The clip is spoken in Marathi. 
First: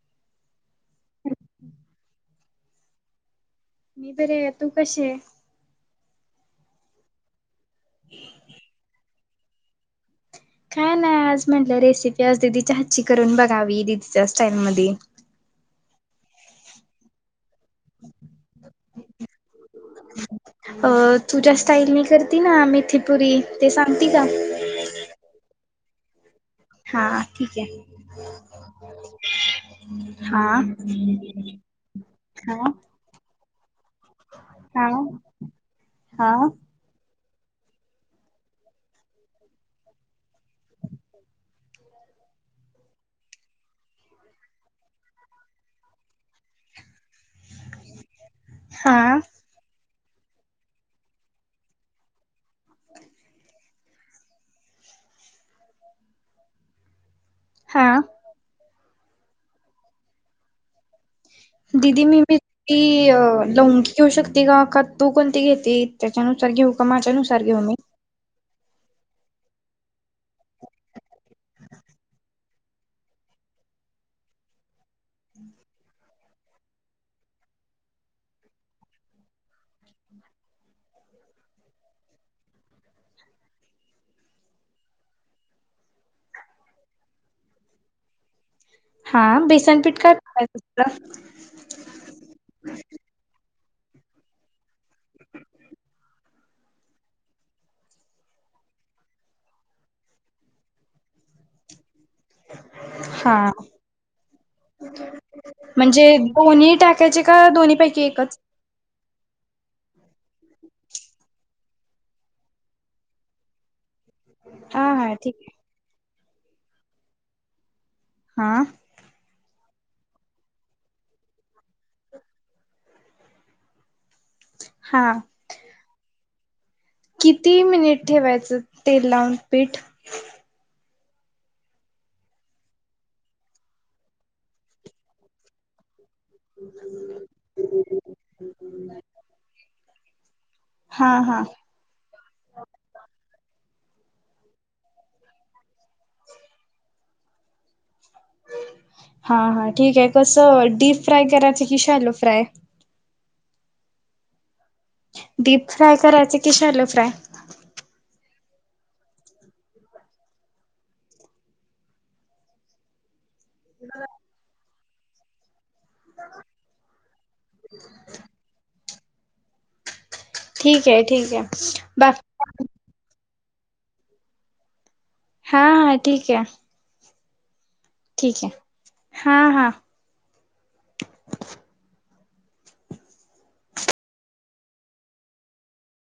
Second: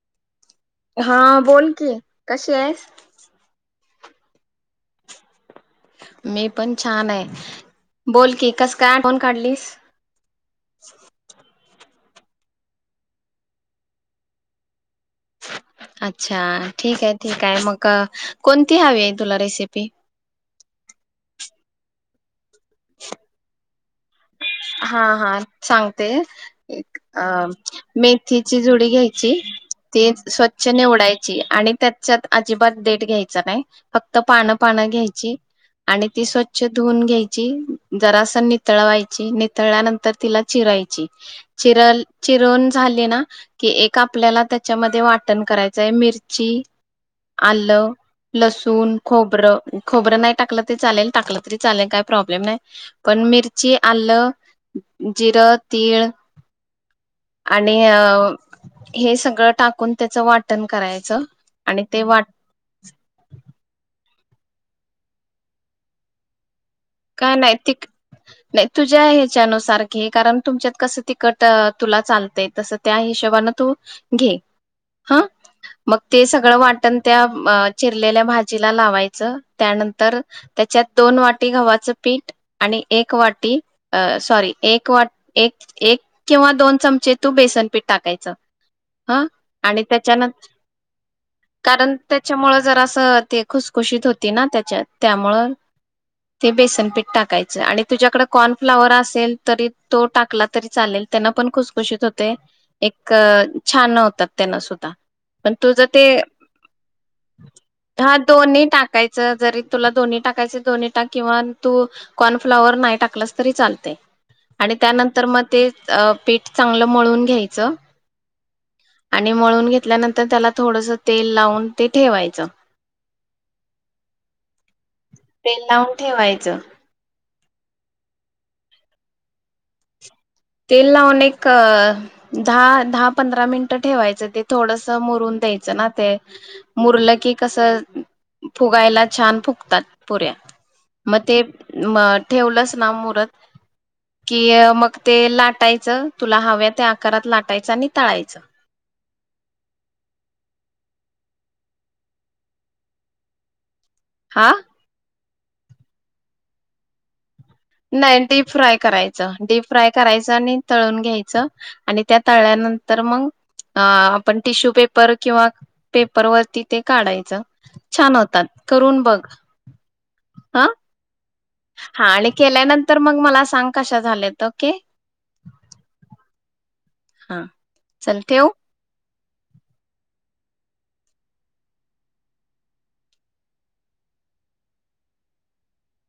[inaudible] हा बोल की कशी आहेस? बरे हे तू कशी हे मी पण छान हे बोलकी कसकाय [unintelligible] काढलीस काय नाही आज म्हण रेसिपी आज दीदीच्या हातची करून बघावी दीदीच्या स्टाईल मधे अच्छा ठीक हे ठीक आहे मग अ, कोणती हवी हे तुला रेसिपी? अ तुझ्या स्टाईल नि कर ना मिथीपुरी ते सा हा हा सांगते हा अ ठीक आहे मेथीची जूडी घ्यायची, ते हा स्वच्छ निवडायची, आणि त्यातच्यात हा अजिबात देट घ्यायचा नाही फक्त पानं हा पानं घ्यायची आणि ती हा स्वच्छ धुवून घ्याय जरास नीतळवाय नितरल्यानंतर तिला चिरायची, चिरल चिरून झाली ना कि, एक आपल्याला त्याच्यामध्ये वाटण करायचंय मिरची आलं लसूण, हा खोबरं खोबरं नाही टाकलं तरी चालेल, टाकलं तरी चालेल काही प्रॉब्लेम नाही, पण मिरची आल, जिरं, तिळ आणि हा अ हे सगळं टाकून त्याच वाटण करायचं, आणि ते दिदी मी वाट [unintelligible] लवंगी घेऊ शकते का, का तू कोणती घेती त्याच्यानुसार घेऊ? काय माझ्यानुसार नाही घेऊ ते मी नाही तुझ्या ह्याच्यानुसार घे कारण तुमच्यात कसं तिकट तुला चालतय तसं त्या हिशोबान तू घे हा मग ते सगळं वाटण त्या आ चिरलेल्या भाजीला लावायचं त्यानंतर त्याच्यात दोन वाटी गव्हाच च् पीठ आणि एक वाटी सॉरी एक एक एक किंवा दोन चमचे तू बेसन पीठ टाकायचं ह हा आणि बेसनपीठ काय त्याच्यान टाकायचं असतं? कारण त्याच्यामुळ जरास ते खुसखुशीत होती ना त्याच्यात त्यामुळं ते बेसनपीठ टाकायचं आणि तुझ्याकडे कॉर्नफ्लाॉवर असेल तरी तो टाकला तरी चालेल त्यांना पण खुसखुशीत होत एक हा छान होतात त्यांना सुद्धा पण तुझ ते म्हणजे दोन्ही टाकायचे का दोन्हीपैकी हा एकच? दोन्ही टाकायच जरी तुला दोन् टाकायचे दोन्ही पण किंवा तू कॉर्नफ्लॉवर नाही टाकलास तरी चालते आणि हा हा त्यानंतर ठीक मग आहे ते पीठ चांगलं मळून घ्यायचं हा आणि मळून घेत घेतल्यानंतर त्याला थोडस तेल लावून ते ठेवायचं. हा तेल लावून ठेवायचं किती मिनिट ठेवायचं तेल लावून पीठ तेल लावून एक दहा दहा पंधरा मिनिटं ठेवायचं ते थोडस मुरून द्यायचं ना ते मुरलं की कसं फुगायला छान फुगतात. पुऱ्या हा मग हा ते मग ठेवलंच ना मुरत. कि मग ते लाटायचं तुला हव्या त्या आकारात लाटायचं आणि तळायचं. हा हा ठीक आहे कसं डीप फ्राय करायचं की शालो फ्राय हा डीप फ्राय करायच की शोलो फ्राय नाही डीप फ्राय करायचं डीप फ्राय करायचं आणि तळून घ्यायचं आणि त्या तळल्यानंतर मग अ आपण टिश्यू पेपर पर किंवा पेपर वरती ते काढायचं छान होतात करून बग ठीक आहे ठीक आहे हा आणि बाकी केल्यानंतर मग मग मला सांग कशा झाल्यात? ओके हा हा ठीक आहे हा चल ठीक आहे. ठेवू हा हा